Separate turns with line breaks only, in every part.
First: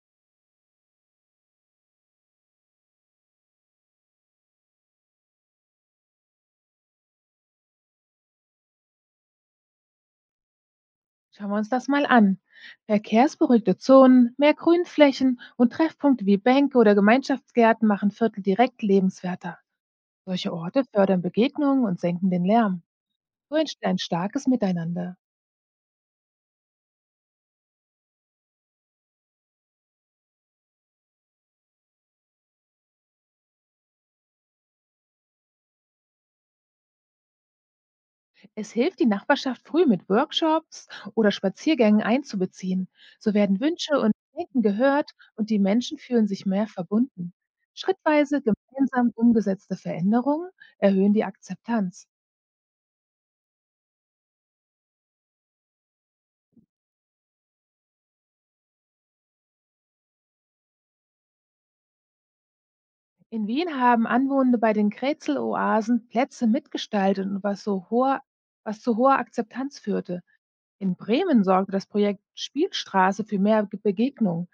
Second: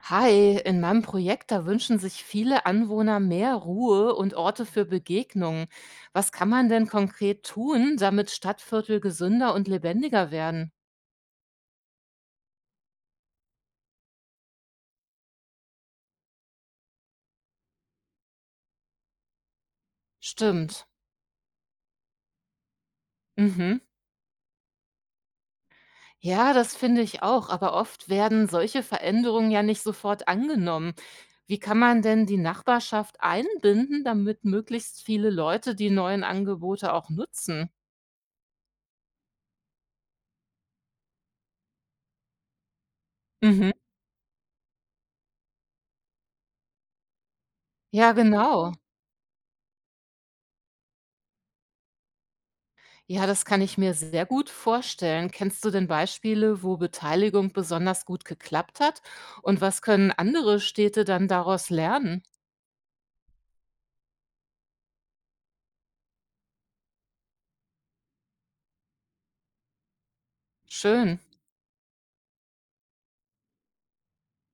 Hi, in meinem Projekt, da wünschen sich viele Anwohner mehr Ruhe und Orte für Begegnungen. Was kann man denn konkret tun, damit Stadtviertel gesünder und lebendiger werden?
Schauen wir uns das mal an. Verkehrsberuhigte Zonen, mehr Grünflächen und Treffpunkte wie Bänke oder Gemeinschaftsgärten machen Viertel direkt lebenswerter. Solche Orte
Stimmt.
fördern Begegnungen und senken den Lärm. So
Mhm.
entsteht ein starkes Miteinander.
Ja, das finde ich auch, aber oft werden solche Veränderungen ja nicht sofort angenommen. Wie kann man denn die Nachbarschaft einbinden, damit möglichst viele Leute die neuen Angebote auch nutzen?
Es hilft, die Nachbarschaft früh mit Workshops oder Spaziergängen einzubeziehen. So werden
Mhm.
Wünsche und Denken gehört und die Menschen fühlen sich mehr verbunden.
Ja,
Schrittweise
genau.
gemeinsam umgesetzte Veränderungen erhöhen die Akzeptanz.
Ja, das kann ich mir sehr gut vorstellen. Kennst du denn Beispiele, wo Beteiligung besonders gut geklappt hat? Und was können andere Städte dann daraus lernen?
In Wien haben Anwohner bei den Krätzeloasen Plätze mitgestaltet, was zu hoher Akzeptanz führte. In
Schön,
Bremen sorgte das Projekt Spielstraße für mehr Begegnungen.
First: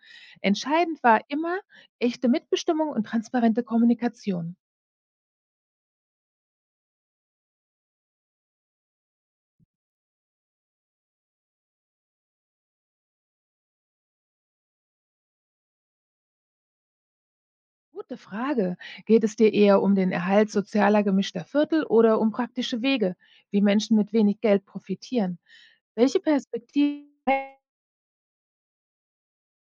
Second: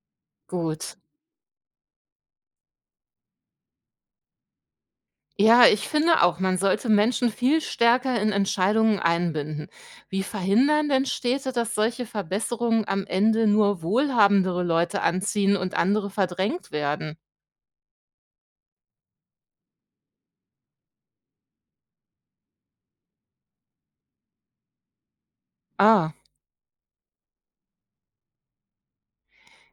gut.
Entscheidend war immer echte Mitbestimmung und transparente Kommunikation.
Ja, ich finde auch, man sollte Menschen viel stärker in Entscheidungen einbinden. Wie verhindern denn Städte, dass solche Verbesserungen am Ende nur wohlhabendere Leute anziehen und andere verdrängt werden?
Gute Frage. Geht es dir eher um den Erhalt sozialer gemischter Viertel oder um praktische Wege, wie Menschen mit wenig Geld profitieren?
Ah.
Welche Perspektive?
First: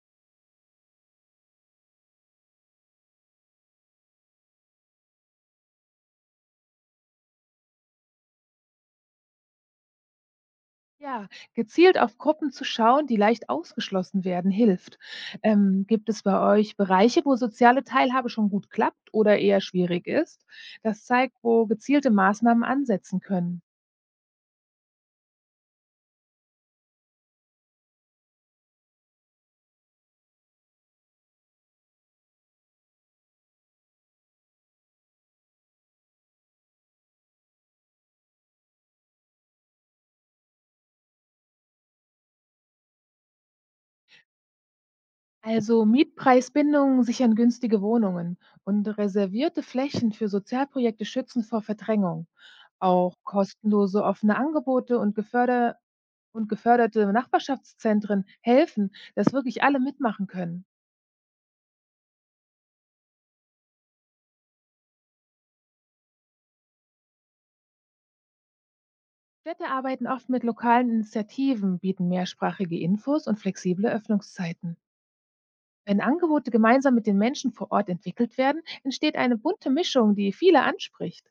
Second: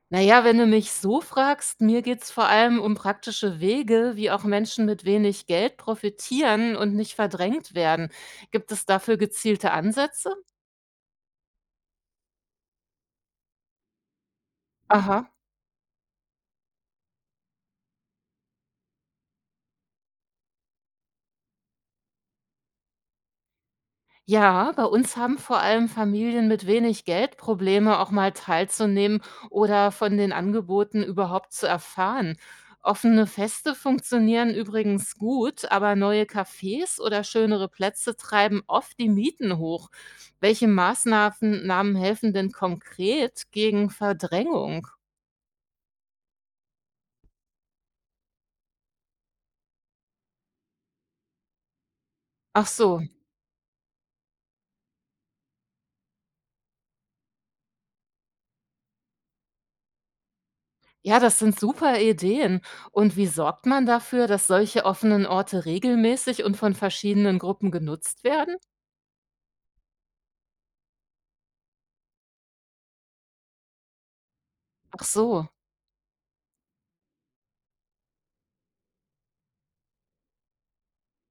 Na ja, wenn du mich so fragst, mir geht's vor allem um praktische Wege, wie auch Menschen mit wenig Geld profitieren und nicht verdrängt werden. Gibt es dafür gezielte Ansätze?
Ja, gezielt auf Gruppen zu schauen, die leicht ausgeschlossen werden, hilft.
Aha.
Gibt es bei euch Bereiche, wo soziale Teilhabe schon gut klappt oder eher schwierig ist? Das zeigt, wo gezielte Maßnahmen ansetzen können.
Ja, bei uns haben vor allem Familien mit wenig Geld Probleme, auch mal teilzunehmen oder von den Angeboten überhaupt zu erfahren. Offene Feste funktionieren übrigens gut, aber neue Cafés oder schönere Plätze treiben oft die Mieten hoch. Welche Maßnahmen Namen helfen denn konkret gegen Verdrängung?
Also Mietpreisbindungen sichern günstige Wohnungen und reservierte Flächen für Sozialprojekte schützen vor Verdrängung.
Ach so,
Auch kostenlose offene Angebote und geförderte Nachbarschaftszentren helfen, dass wirklich alle mitmachen können.
ja, das sind super Ideen. Und wie sorgt man dafür, dass solche offenen Orte regelmäßig und von verschiedenen Gruppen genutzt werden?
Städte arbeiten oft mit lokalen Initiativen, bieten mehrsprachige Infos und flexible Öffnungszeiten.
Ach so.
Wenn Angebote gemeinsam mit den Menschen vor Ort entwickelt werden, entsteht eine bunte Mischung, die viele anspricht.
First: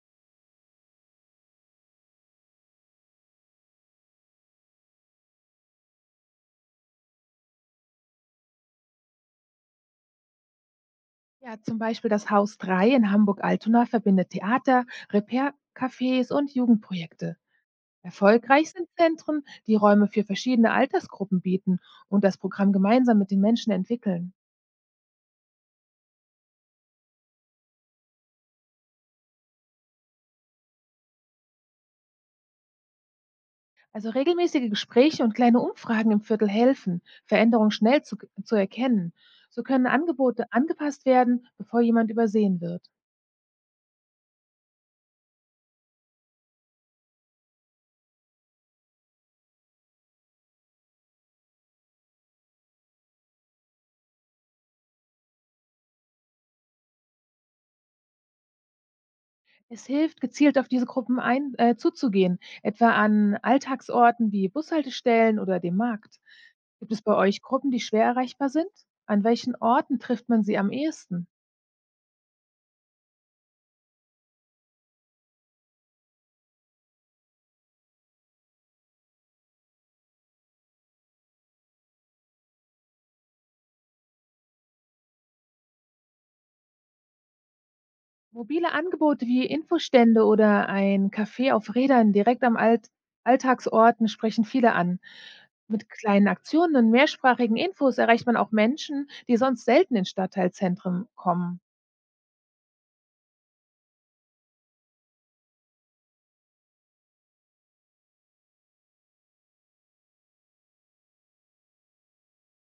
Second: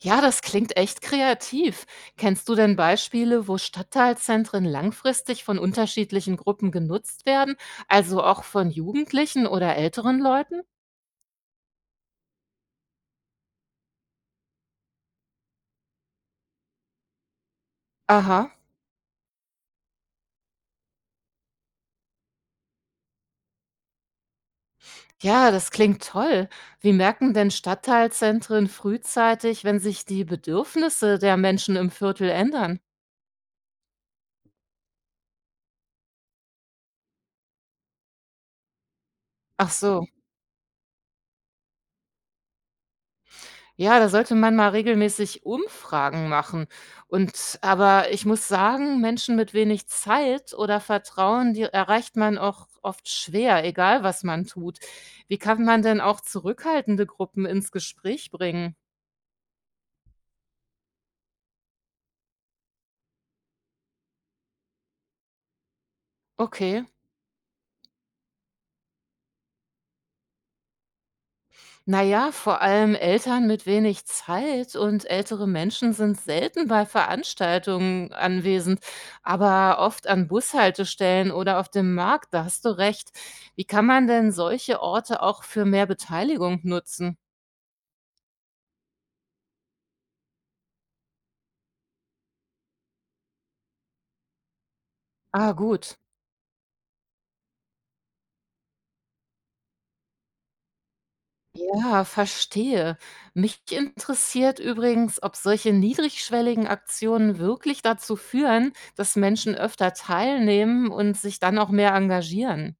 Ja, das klingt echt kreativ. Kennst du denn Beispiele, wo Stadtteilzentren langfristig von unterschiedlichen Gruppen genutzt werden, also auch von Jugendlichen oder älteren Leuten?
Ja, zum Beispiel das Haus drei in Hamburg-Altona verbindet Theater, Repair-Cafés und Jugendprojekte.
Aha.
Erfolgreich sind Zentren, die Räume für verschiedene Altersgruppen bieten und das Programm gemeinsam mit den Menschen entwickeln.
Ja, das klingt toll. Wie merken denn Stadtteilzentren frühzeitig, wenn sich die Bedürfnisse der Menschen im Viertel ändern?
Also regelmäßige Gespräche und kleine Umfragen im Viertel helfen, Veränderungen zu erkennen. So
Ach
können
so.
Angebote angepasst werden, bevor jemand übersehen wird.
Ja, da sollte man mal regelmäßig Umfragen machen. Und aber ich muss sagen, Menschen mit wenig Zeit oder Vertrauen, die erreicht man auch oft schwer, egal was man tut. Wie kann man denn auch zurückhaltende Gruppen ins Gespräch bringen?
Es hilft, gezielt auf zuzugehen, etwa an Alltagsorten wie Bushaltestellen oder dem Markt.
Okay.
Gibt es bei euch Gruppen, die schwer erreichbar sind? An welchen Orten trifft man sie am ehesten?
Na ja, vor allem Eltern mit wenig Zeit und ältere Menschen sind selten bei Veranstaltungen anwesend, aber oft an Bushaltestellen oder auf dem Markt, da hast du recht. Wie kann man denn solche Orte auch für mehr Beteiligung nutzen?
Mobile Angebote wie Infostände oder ein Café auf Rädern direkt am Alt Alltagsorten sprechen viele an.
Ah,
Mit
gut.
kleinen Aktionen und mehrsprachigen Infos erreicht man auch Menschen, die sonst selten in Stadtteilzentren kommen.
Ja, verstehe. Mich interessiert übrigens, ob solche niedrigschwelligen Aktionen wirklich dazu führen, dass Menschen öfter teilnehmen und sich dann auch mehr engagieren.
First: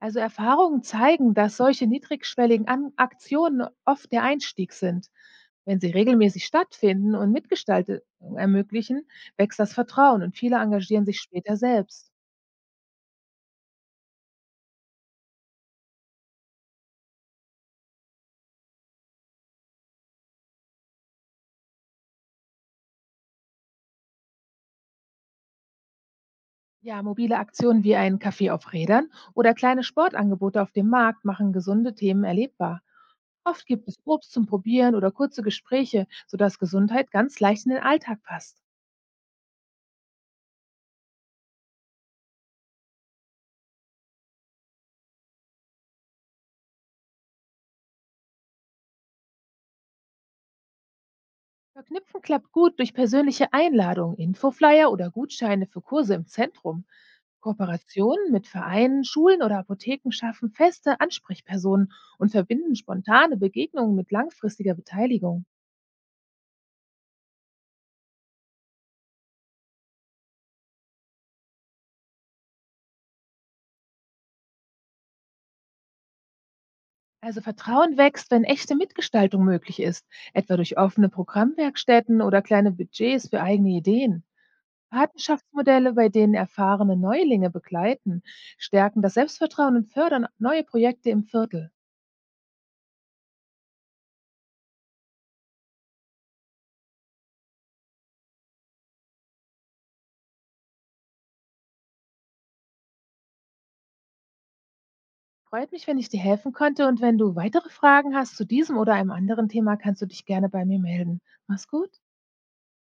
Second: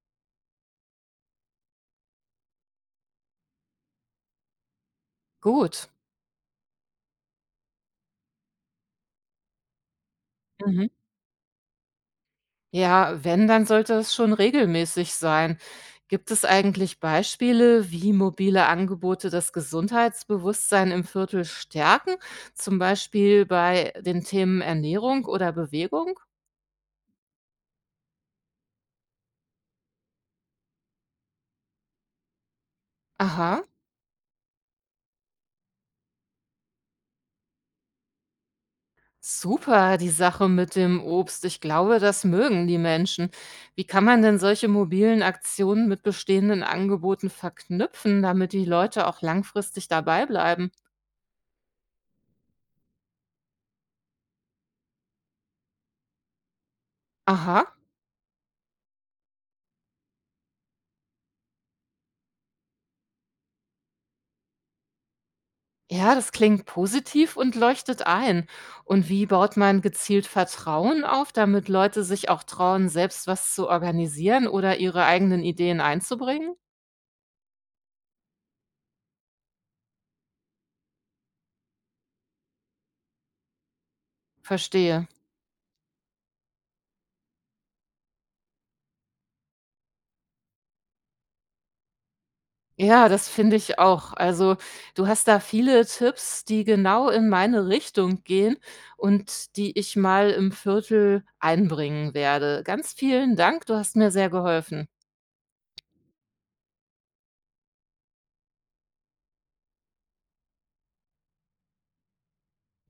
Also Erfahrungen zeigen, dass solche niedrigschwelligen An Aktionen oft der Einstieg sind. Wenn sie
Gut.
regelmäßig stattfinden und Mitgestaltung ermöglichen, wächst das Vertrauen und viele
Mhm.
engagieren sich später selbst.
Ja, wenn, dann sollte es schon regelmäßig sein. Gibt es eigentlich Beispiele, wie mobile Angebote das Gesundheitsbewusstsein im Viertel stärken, zum Beispiel bei den Themen Ernährung oder Bewegung?
Ja, mobile Aktionen wie ein Café auf Rädern oder kleine Sportangebote auf dem Markt machen gesunde Themen erlebbar.
Aha,
Oft gibt es Obst zum Probieren oder kurze Gespräche, sodass Gesundheit ganz leicht in den Alltag passt.
super, die Sache mit dem Obst. Ich glaube, das mögen die Menschen. Wie kann man denn solche mobilen Aktionen mit bestehenden Angeboten verknüpfen, damit die Leute auch langfristig dabei bleiben?
Verknüpfen klappt gut durch persönliche Einladungen, Infoflyer oder Gutscheine für Kurse im Zentrum.
Aha.
Kooperationen mit Vereinen, Schulen oder Apotheken schaffen feste Ansprechpersonen und verbinden spontane Begegnungen mit langfristiger Beteiligung.
Ja, das klingt positiv und leuchtet ein. Und wie baut man gezielt Vertrauen auf, damit Leute sich auch trauen, selbst was zu organisieren oder ihre eigenen Ideen einzubringen?
Also Vertrauen wächst, wenn echte Mitgestaltung möglich ist, etwa durch offene Programmwerkstätten oder kleine Budgets für eigene Ideen.
Verstehe.
Patenschaftsmodelle, bei denen erfahrene Neulinge begleiten, stärken das Selbstvertrauen und fördern neue Projekte im Viertel.
Ja, das finde ich auch. Also, du hast da viele Tipps, die genau in meine Richtung gehen und die ich mal im Viertel einbringen werde. Ganz vielen Dank, du hast mir sehr geholfen.
Freut mich, wenn ich dir helfen konnte, und wenn du weitere Fragen hast zu diesem oder einem anderen Thema, kannst du dich gerne bei mir melden. Mach's gut.